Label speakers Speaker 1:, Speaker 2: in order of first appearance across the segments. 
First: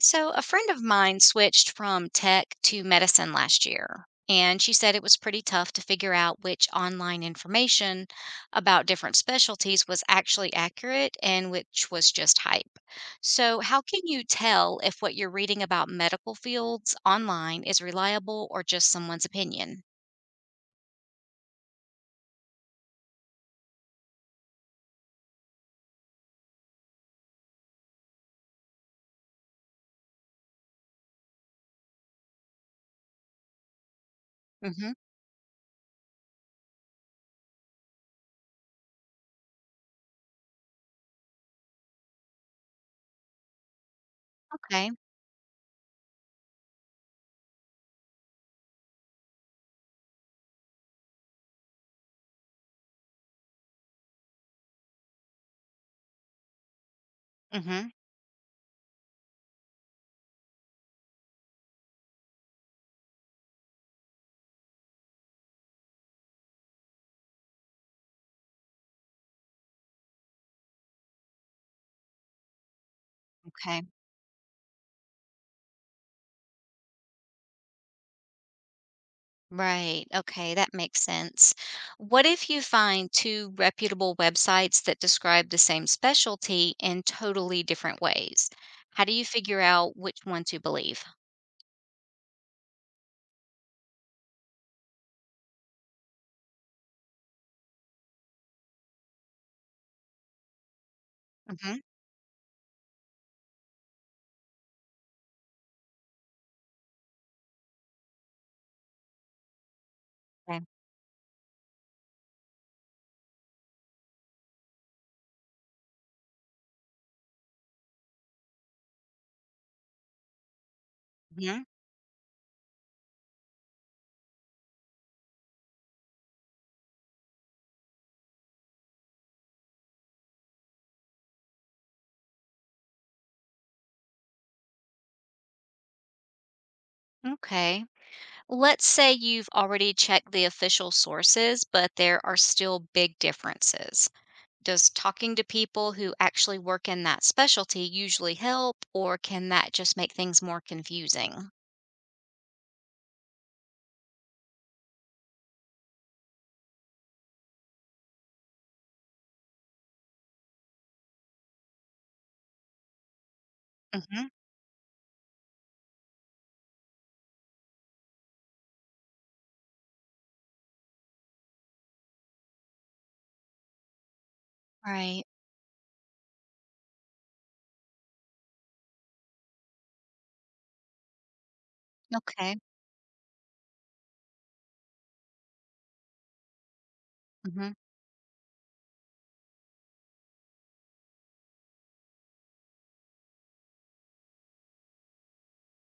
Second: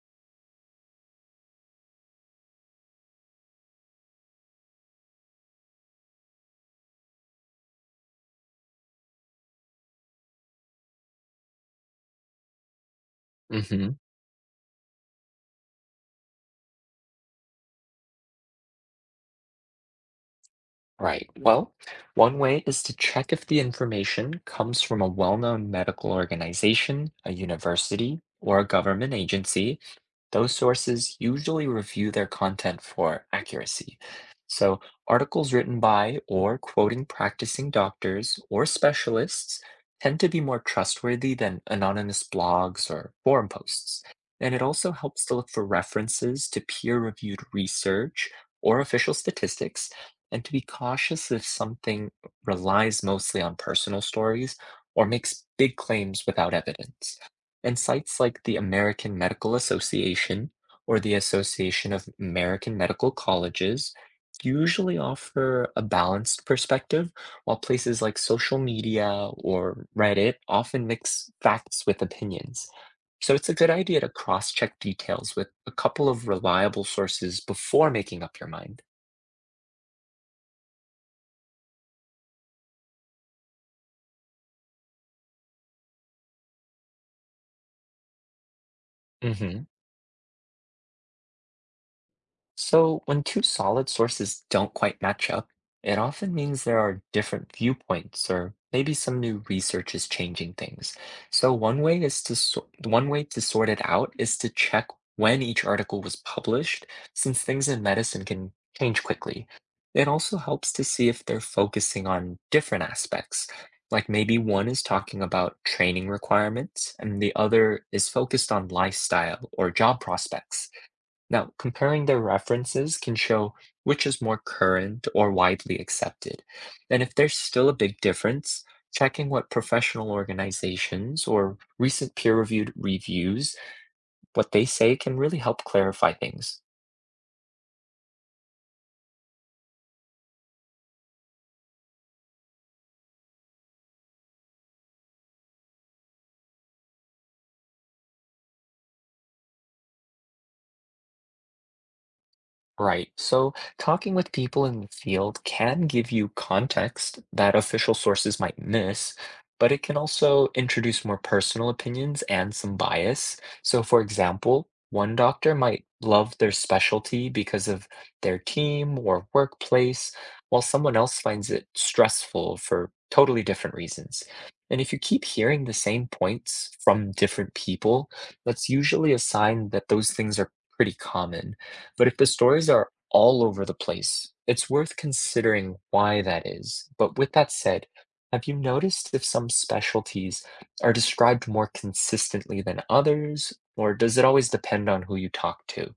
Speaker 1: So, a friend of mine switched from tech to medicine last year, and she said it was pretty tough to figure out which online information about different specialties was actually accurate and which was just hype. So, how
Speaker 2: hmm
Speaker 1: can you tell if what you're reading about medical fields online is reliable or just someone's opinion?
Speaker 2: Right. Well, one way is to check if the information comes from a well-known medical organization, a university, or a government agency. Those sources usually review their content for accuracy. So,
Speaker 1: Hmm.
Speaker 2: articles written by or quoting practicing doctors or specialists tend to be more trustworthy than anonymous blogs or forum posts. And it
Speaker 1: Okay.
Speaker 2: also helps to look for references to peer-reviewed research or official statistics and to be cautious if something relies mostly on personal stories or makes big claims without evidence. And
Speaker 1: Hmm.
Speaker 2: sites like the American Medical Association or the Association of American Medical Colleges usually offer a balanced perspective, while places like social media or Reddit often mix facts with opinions. So it's a good idea to cross check details with a couple of reliable sources before making up your mind.
Speaker 1: Right. Okay, that makes sense. What if you find two reputable websites that describe the same specialty in totally different ways? How do you figure
Speaker 2: Mhm.
Speaker 1: out which one to believe?
Speaker 2: So, when two solid sources don't quite match up, it often means there are different viewpoints or maybe some new research is changing things. So,
Speaker 1: Hmm.
Speaker 2: one way to sort it out is to check when each article was published, since things in medicine can change quickly. It also
Speaker 1: Okay.
Speaker 2: helps to see if they're focusing on different aspects. Like maybe one is talking about training requirements and the other is focused on lifestyle or job prospects. Now,
Speaker 1: Hmm.
Speaker 2: comparing their references can show which is more current or widely accepted. And if there's still a big difference, checking what professional organizations or recent peer-reviewed reviews, what they say can really help clarify things.
Speaker 1: Okay. Let's say you've already checked the official sources, but there are still big differences. Does talking to people who actually work in that specialty usually help, or can that just make things more confusing?
Speaker 2: Right. So talking with people in the field can give you context that official sources might miss, but it can also introduce more personal opinions and some bias. So, for
Speaker 1: Hmm.
Speaker 2: example, one doctor might love their specialty because of their team or workplace, while someone else finds it stressful for totally different reasons. And if you keep
Speaker 1: Right.
Speaker 2: hearing the same points from different people, that's usually a sign that those things are pretty common. But if the
Speaker 1: Okay.
Speaker 2: stories are all over the place, it's worth considering why that is. But with that said, have you noticed if some specialties are described more consistently than others, or does it always depend on who you talk to?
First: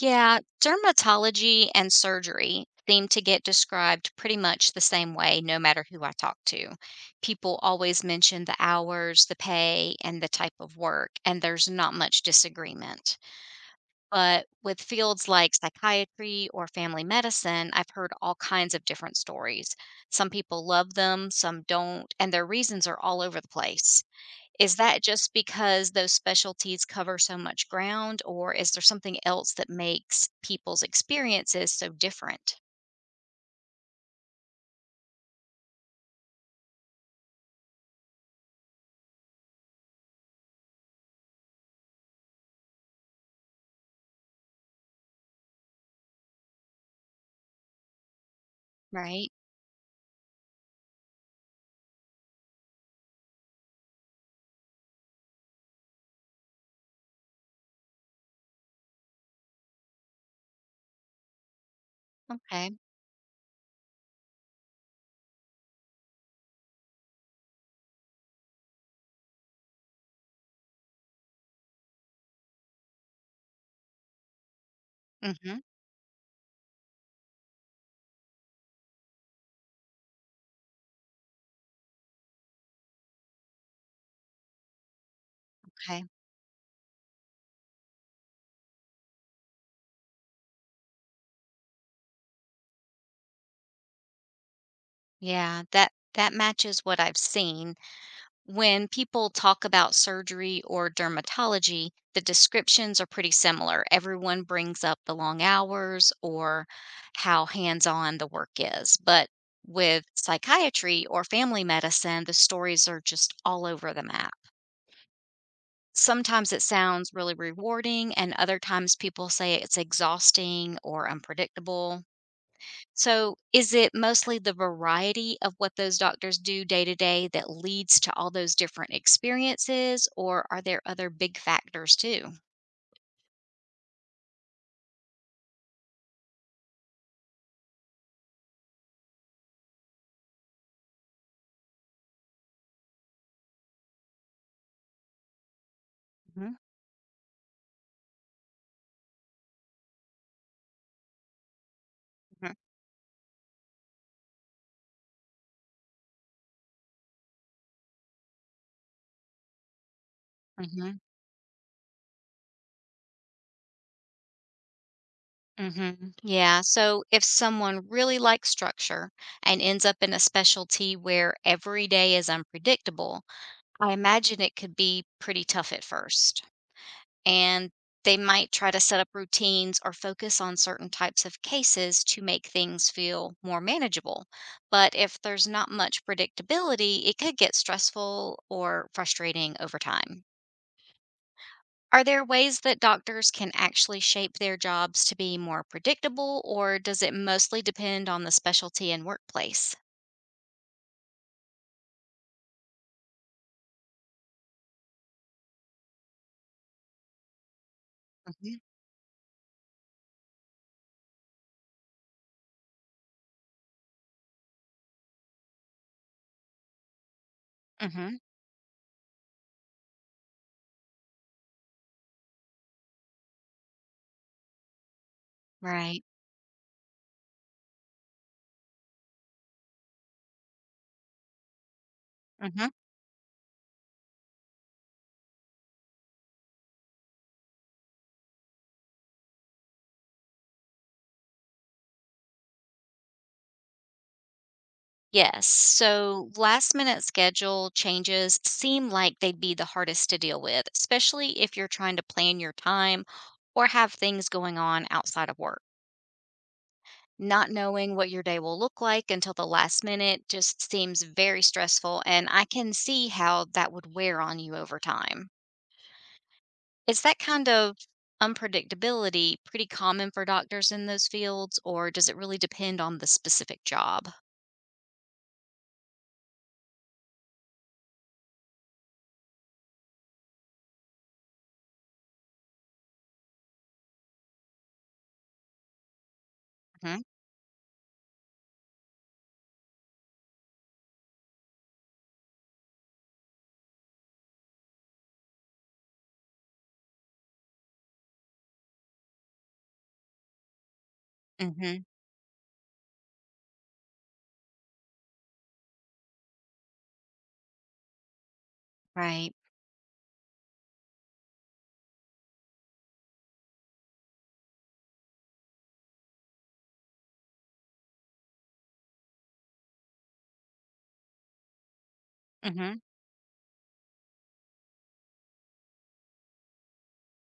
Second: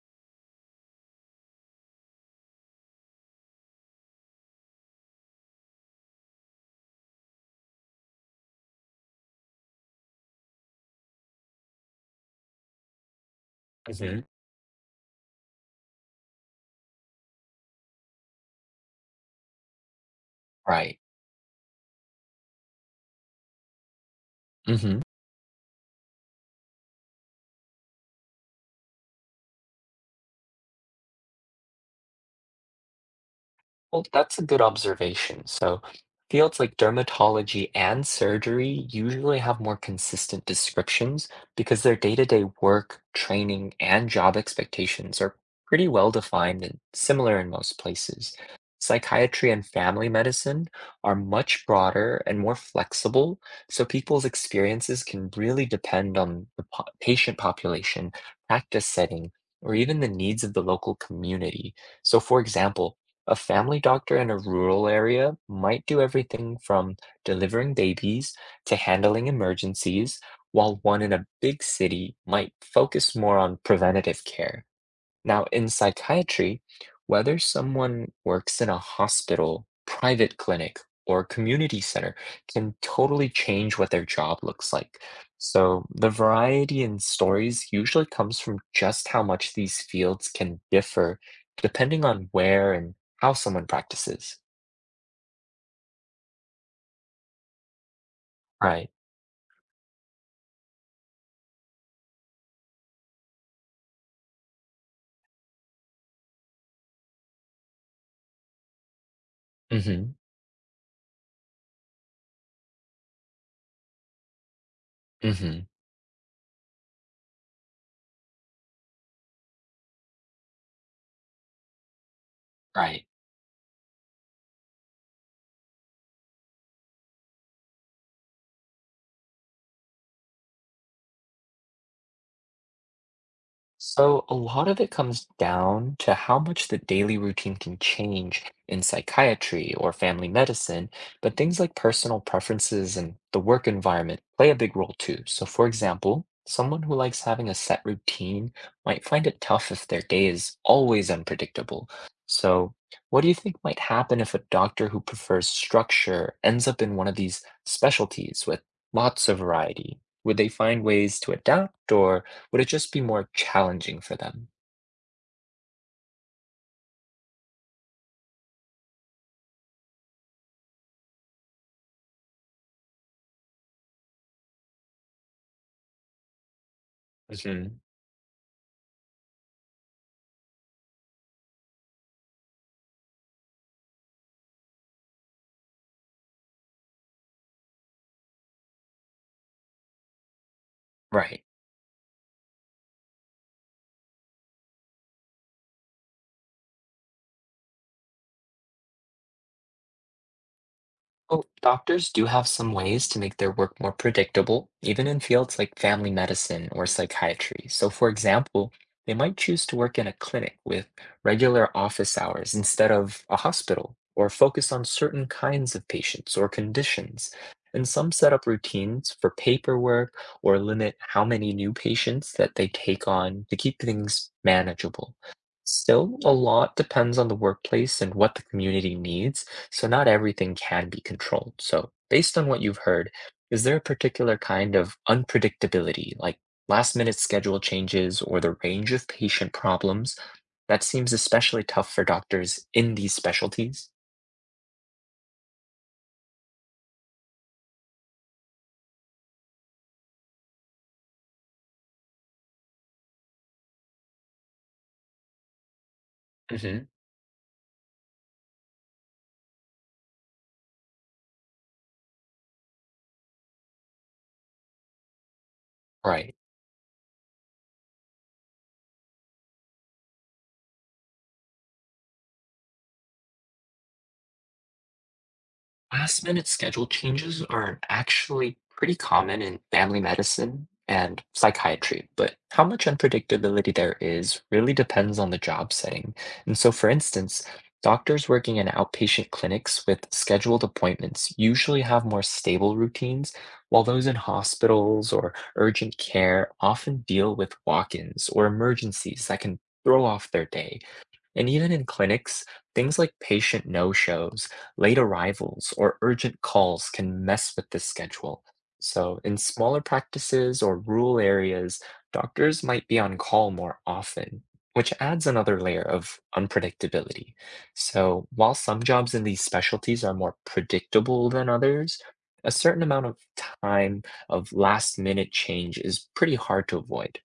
Speaker 1: Yeah, dermatology and surgery seem to get described pretty much the same way no matter who I talk to. People always mention the hours, the pay, and the type of work, and there's not much disagreement.
Speaker 2: hmm
Speaker 1: But with fields like psychiatry or family medicine, I've heard all kinds of different stories. Some people love
Speaker 2: Right.
Speaker 1: them, some don't, and their reasons are all over the place. Is
Speaker 2: hmm
Speaker 1: that just because those specialties cover so much ground, or is there something else that makes people's experiences so different?
Speaker 2: Well, that's a good observation. So, fields like dermatology and surgery usually have more consistent descriptions because their day-to-day work, training, and job expectations are pretty well defined and similar in most places.
Speaker 1: Right.
Speaker 2: Psychiatry and family medicine are much broader and more flexible, so people's experiences can really depend on the patient population, practice setting, or even the needs of the local community. So, for
Speaker 1: Okay.
Speaker 2: example, a family doctor in a rural area might do everything from delivering babies to handling emergencies, while one in a big city might focus more on preventative care. Now,
Speaker 1: Hmm.
Speaker 2: in psychiatry, whether someone works in a hospital, private clinic, or community center can totally change what their job looks like. So,
Speaker 1: Okay.
Speaker 2: the variety in stories usually comes from just how much these fields can differ depending on where and how someone practices.
Speaker 1: Yeah. That matches what I've seen. When
Speaker 2: Right.
Speaker 1: people talk about surgery or dermatology, the descriptions are pretty similar. Everyone brings up the long hours or how hands on the work is. But with
Speaker 2: Mm-hmm.
Speaker 1: psychiatry or family medicine, the stories are just all over the map.
Speaker 2: Mm-hmm.
Speaker 1: Sometimes it sounds really rewarding, and other times people say it's exhausting or unpredictable.
Speaker 2: Right.
Speaker 1: So, is it mostly the variety of what those doctors do day to day that leads to all those different experiences, or are there other big factors too?
Speaker 2: So, a lot of it comes down to how much the daily routine can change in psychiatry or family medicine, but things like personal preferences and the work environment play a big role too. So, for example,
Speaker 1: Mhm,
Speaker 2: someone who likes having a set routine might find it tough if their day is always unpredictable.
Speaker 1: mhm,
Speaker 2: So, what do you think might happen if a doctor who prefers structure ends up in one of these specialties with lots of variety? Would they find
Speaker 1: mhm.
Speaker 2: ways to adapt or? Would it just be more challenging for them?
Speaker 1: Mm-hmm. Yeah. So if someone really likes structure and ends up in a specialty where every day is unpredictable, I imagine it could be pretty tough at first. And
Speaker 2: Mhm.
Speaker 1: they might try to set up routines or focus on certain types of cases to make things feel more manageable. But if there's not much predictability, it could get stressful or frustrating over time.
Speaker 2: Right.
Speaker 1: Are there ways that doctors can actually shape their jobs to be more predictable, or does it mostly depend on the specialty and workplace?
Speaker 2: Well, doctors do have some ways to make their work more predictable, even in fields like family medicine or psychiatry. So, for
Speaker 1: Hmm.
Speaker 2: example, they might choose to work in a clinic with regular office hours instead of a hospital, or focus on certain kinds of patients or conditions. And some
Speaker 1: Hmm.
Speaker 2: set up routines for paperwork or limit how many new patients that they take on to keep things manageable.
Speaker 1: Right.
Speaker 2: Still, a lot depends on the workplace and what the community needs, so not everything can be controlled. So based on what
Speaker 1: Hmm.
Speaker 2: you've heard, is there a particular kind of unpredictability, like last minute schedule changes or the range of patient problems, that seems especially tough for doctors in these specialties?
Speaker 1: Yes. So last minute schedule changes seem like they'd be the hardest to deal with, especially if you're trying to plan your time or have things going on outside of work.
Speaker 2: hmm
Speaker 1: Not knowing what your day will look like until the last minute just seems very stressful, and I can see how that would wear on you over time.
Speaker 2: Right.
Speaker 1: Is that kind of unpredictability pretty common for doctors in those fields, or does it really depend on the specific job?
Speaker 2: Last minute schedule changes are actually pretty common in family medicine and psychiatry, but how much unpredictability there is really depends on the job setting. And so, for
Speaker 1: Mhm,
Speaker 2: instance, doctors working in outpatient clinics with scheduled appointments usually have more stable routines, while those in hospitals or urgent care often deal with walk ins or emergencies that can throw off their day. And even in
Speaker 1: mhm,
Speaker 2: clinics, things like patient no shows, late arrivals, or urgent calls can mess with this schedule. So,
Speaker 1: right,
Speaker 2: in smaller practices or rural areas, doctors might be on call more often, which adds another layer of unpredictability. So, while some jobs in these specialties are more predictable than others, a
Speaker 1: mhm,
Speaker 2: certain amount of time of last minute change is pretty hard to avoid.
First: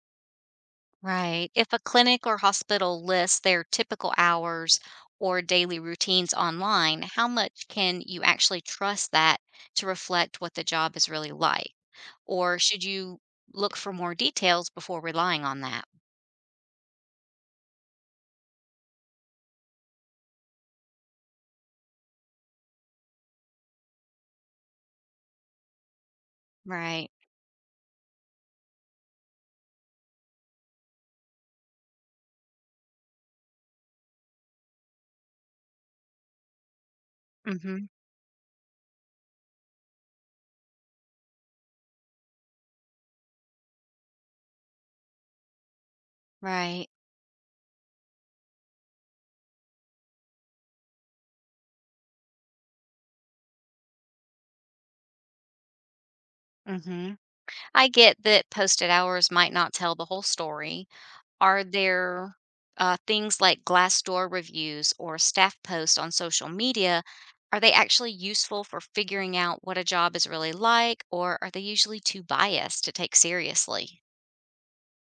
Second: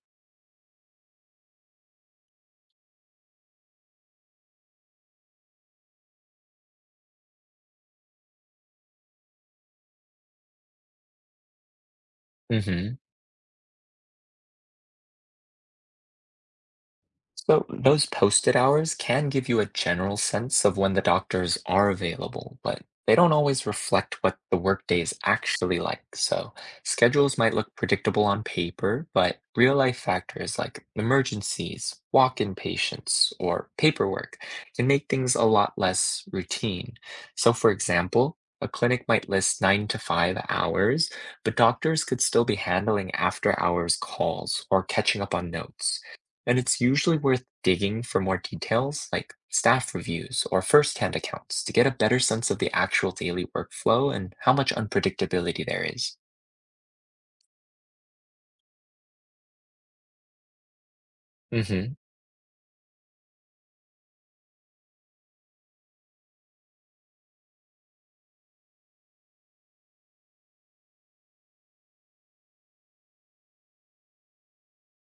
Speaker 1: right. If a clinic or hospital lists their typical hours or daily routines online, how much can you actually trust that to reflect what the job is really like? Or should
Speaker 2: Mhm.
Speaker 1: you look for more details before relying on that?
Speaker 2: So those posted hours can give you a general sense of when the doctors are available, but they don't always reflect what the workday is actually like. So
Speaker 1: Right.
Speaker 2: schedules might look predictable on paper, but real life factors like emergencies, walk-in patients, or paperwork can make things a lot less routine. So for
Speaker 1: Mhm.
Speaker 2: example, a clinic might list 9 to 5 hours, but doctors could still be handling after hours calls or catching up on notes, and it's
Speaker 1: Right.
Speaker 2: usually worth digging for more details like staff reviews or first-hand accounts to get a better sense of the actual daily workflow and how much unpredictability there is.
Speaker 1: Mhm. I get that posted hours might not tell the whole story. Are
Speaker 2: Mm-hmm.
Speaker 1: there things like Glassdoor reviews or staff posts on social media? Are they actually useful for figuring out what a job is really like, or are they usually too biased to take seriously?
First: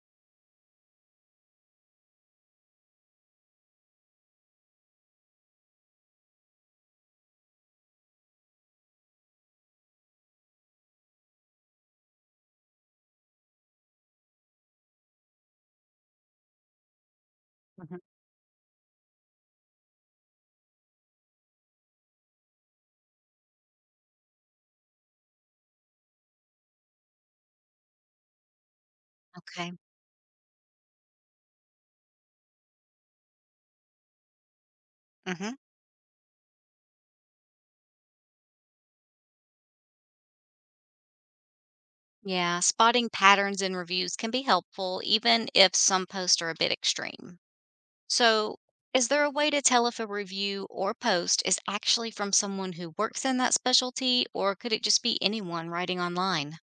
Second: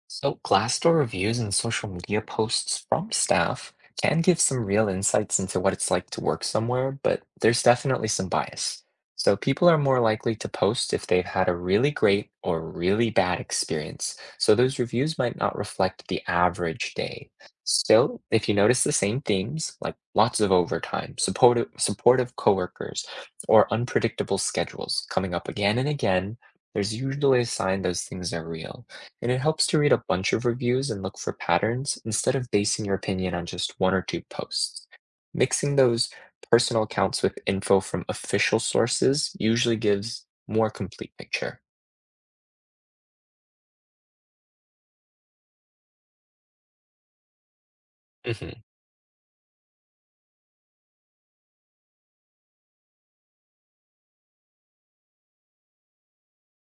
Speaker 2: So, Glassdoor reviews and social media posts from staff can give some real insights into what it's like to work somewhere, but there's definitely some bias. So, people are more likely to post if they've had a really great or really bad experience. So, those reviews might not reflect the average day.
Speaker 1: Mhm.
Speaker 2: Still, if you notice the same themes, like lots of overtime, supportive coworkers, or unpredictable schedules coming up again and again, there's usually a sign those things are real. And it helps
Speaker 1: Okay.
Speaker 2: to read a bunch of reviews and look for patterns instead of basing your opinion on just one or two posts.
Speaker 1: Hmm.
Speaker 2: Mixing those personal accounts with info from official sources usually gives more complete picture.
Speaker 1: Yeah, spotting patterns in reviews can be helpful, even if some posts are a bit extreme. So,
Speaker 2: Mhm.
Speaker 1: is there a way to tell if a review or post is actually from someone who works in that specialty, or could it just be anyone writing online?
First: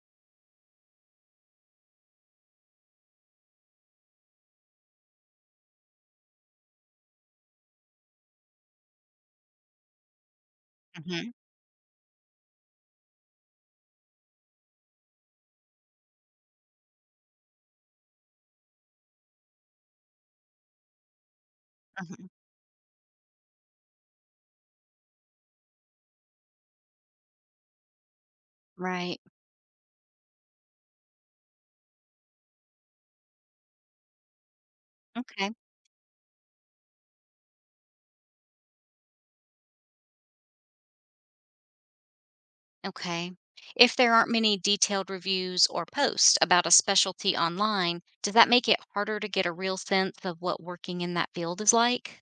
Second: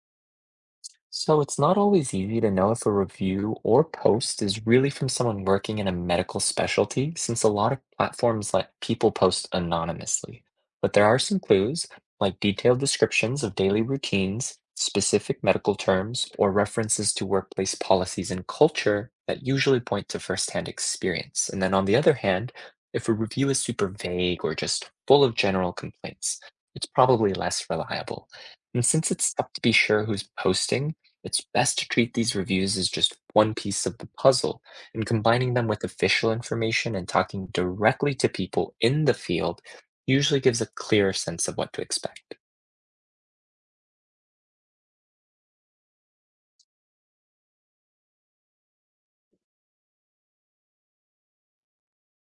Speaker 2: So it's not always easy to know if a review or post is really from someone working in a medical specialty, since a lot of platforms let people post anonymously. But there are
Speaker 1: Hmm.
Speaker 2: some clues, like detailed descriptions of daily routines, specific medical terms, or references to workplace policies and culture that usually point to firsthand experience. And then on the other
Speaker 1: Hmm.
Speaker 2: hand, if a review is super vague or just full of general complaints, it's probably less reliable. And since
Speaker 1: Right.
Speaker 2: it's tough to be sure who's posting, it's best to treat these reviews as just one piece of the puzzle, and combining
Speaker 1: Okay.
Speaker 2: them with official information and talking directly to people in the field usually gives a clearer sense of what to expect.
Speaker 1: Okay. If there aren't many detailed reviews or posts about a specialty online, does that make it harder to get a real sense of what working in that field is like?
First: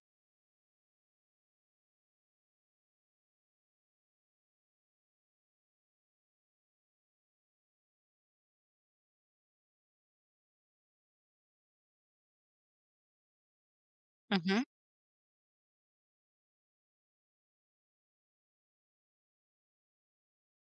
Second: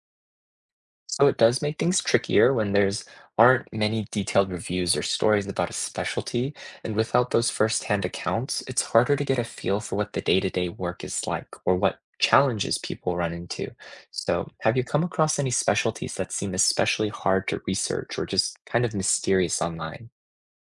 Speaker 2: So it does make things trickier when there's aren't many detailed reviews or stories about a specialty, and without those firsthand accounts, it's harder to get a feel for what the day-to-day work is like or what challenges people run into. So, have you come across any specialties that seem especially hard to research or just kind of mysterious online?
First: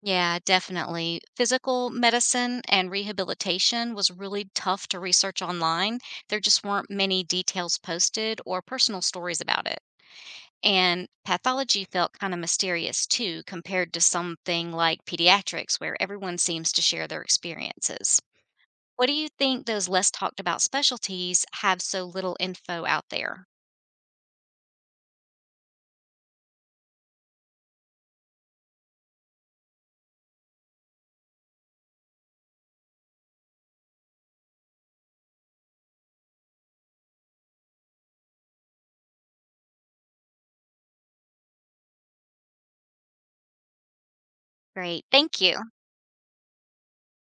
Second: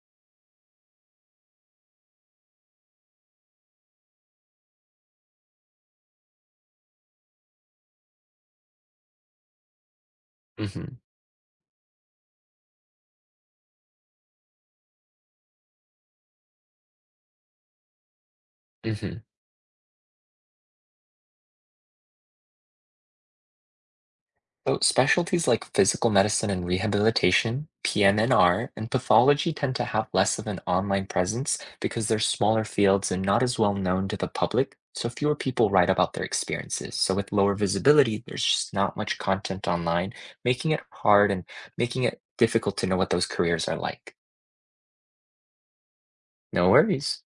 Speaker 1: Yeah, definitely. Physical medicine and rehabilitation was really tough to research online. There just weren't many details posted or personal stories about it.
Speaker 2: hmm
Speaker 1: And pathology felt kind of mysterious too, compared to something like pediatrics, where everyone seems to share their experiences. What do
Speaker 2: hmm
Speaker 1: you think those less talked about specialties have so little info out there?
Speaker 2: So specialties like physical medicine and rehabilitation, PMNR, and pathology tend to have less of an online presence because they're smaller fields and not as well known to the public, so fewer people write about their experiences. So with lower visibility, there's just not much content online, making it hard and making it difficult to know what those careers are like.
Speaker 1: Great. Thank you.
Speaker 2: No worries.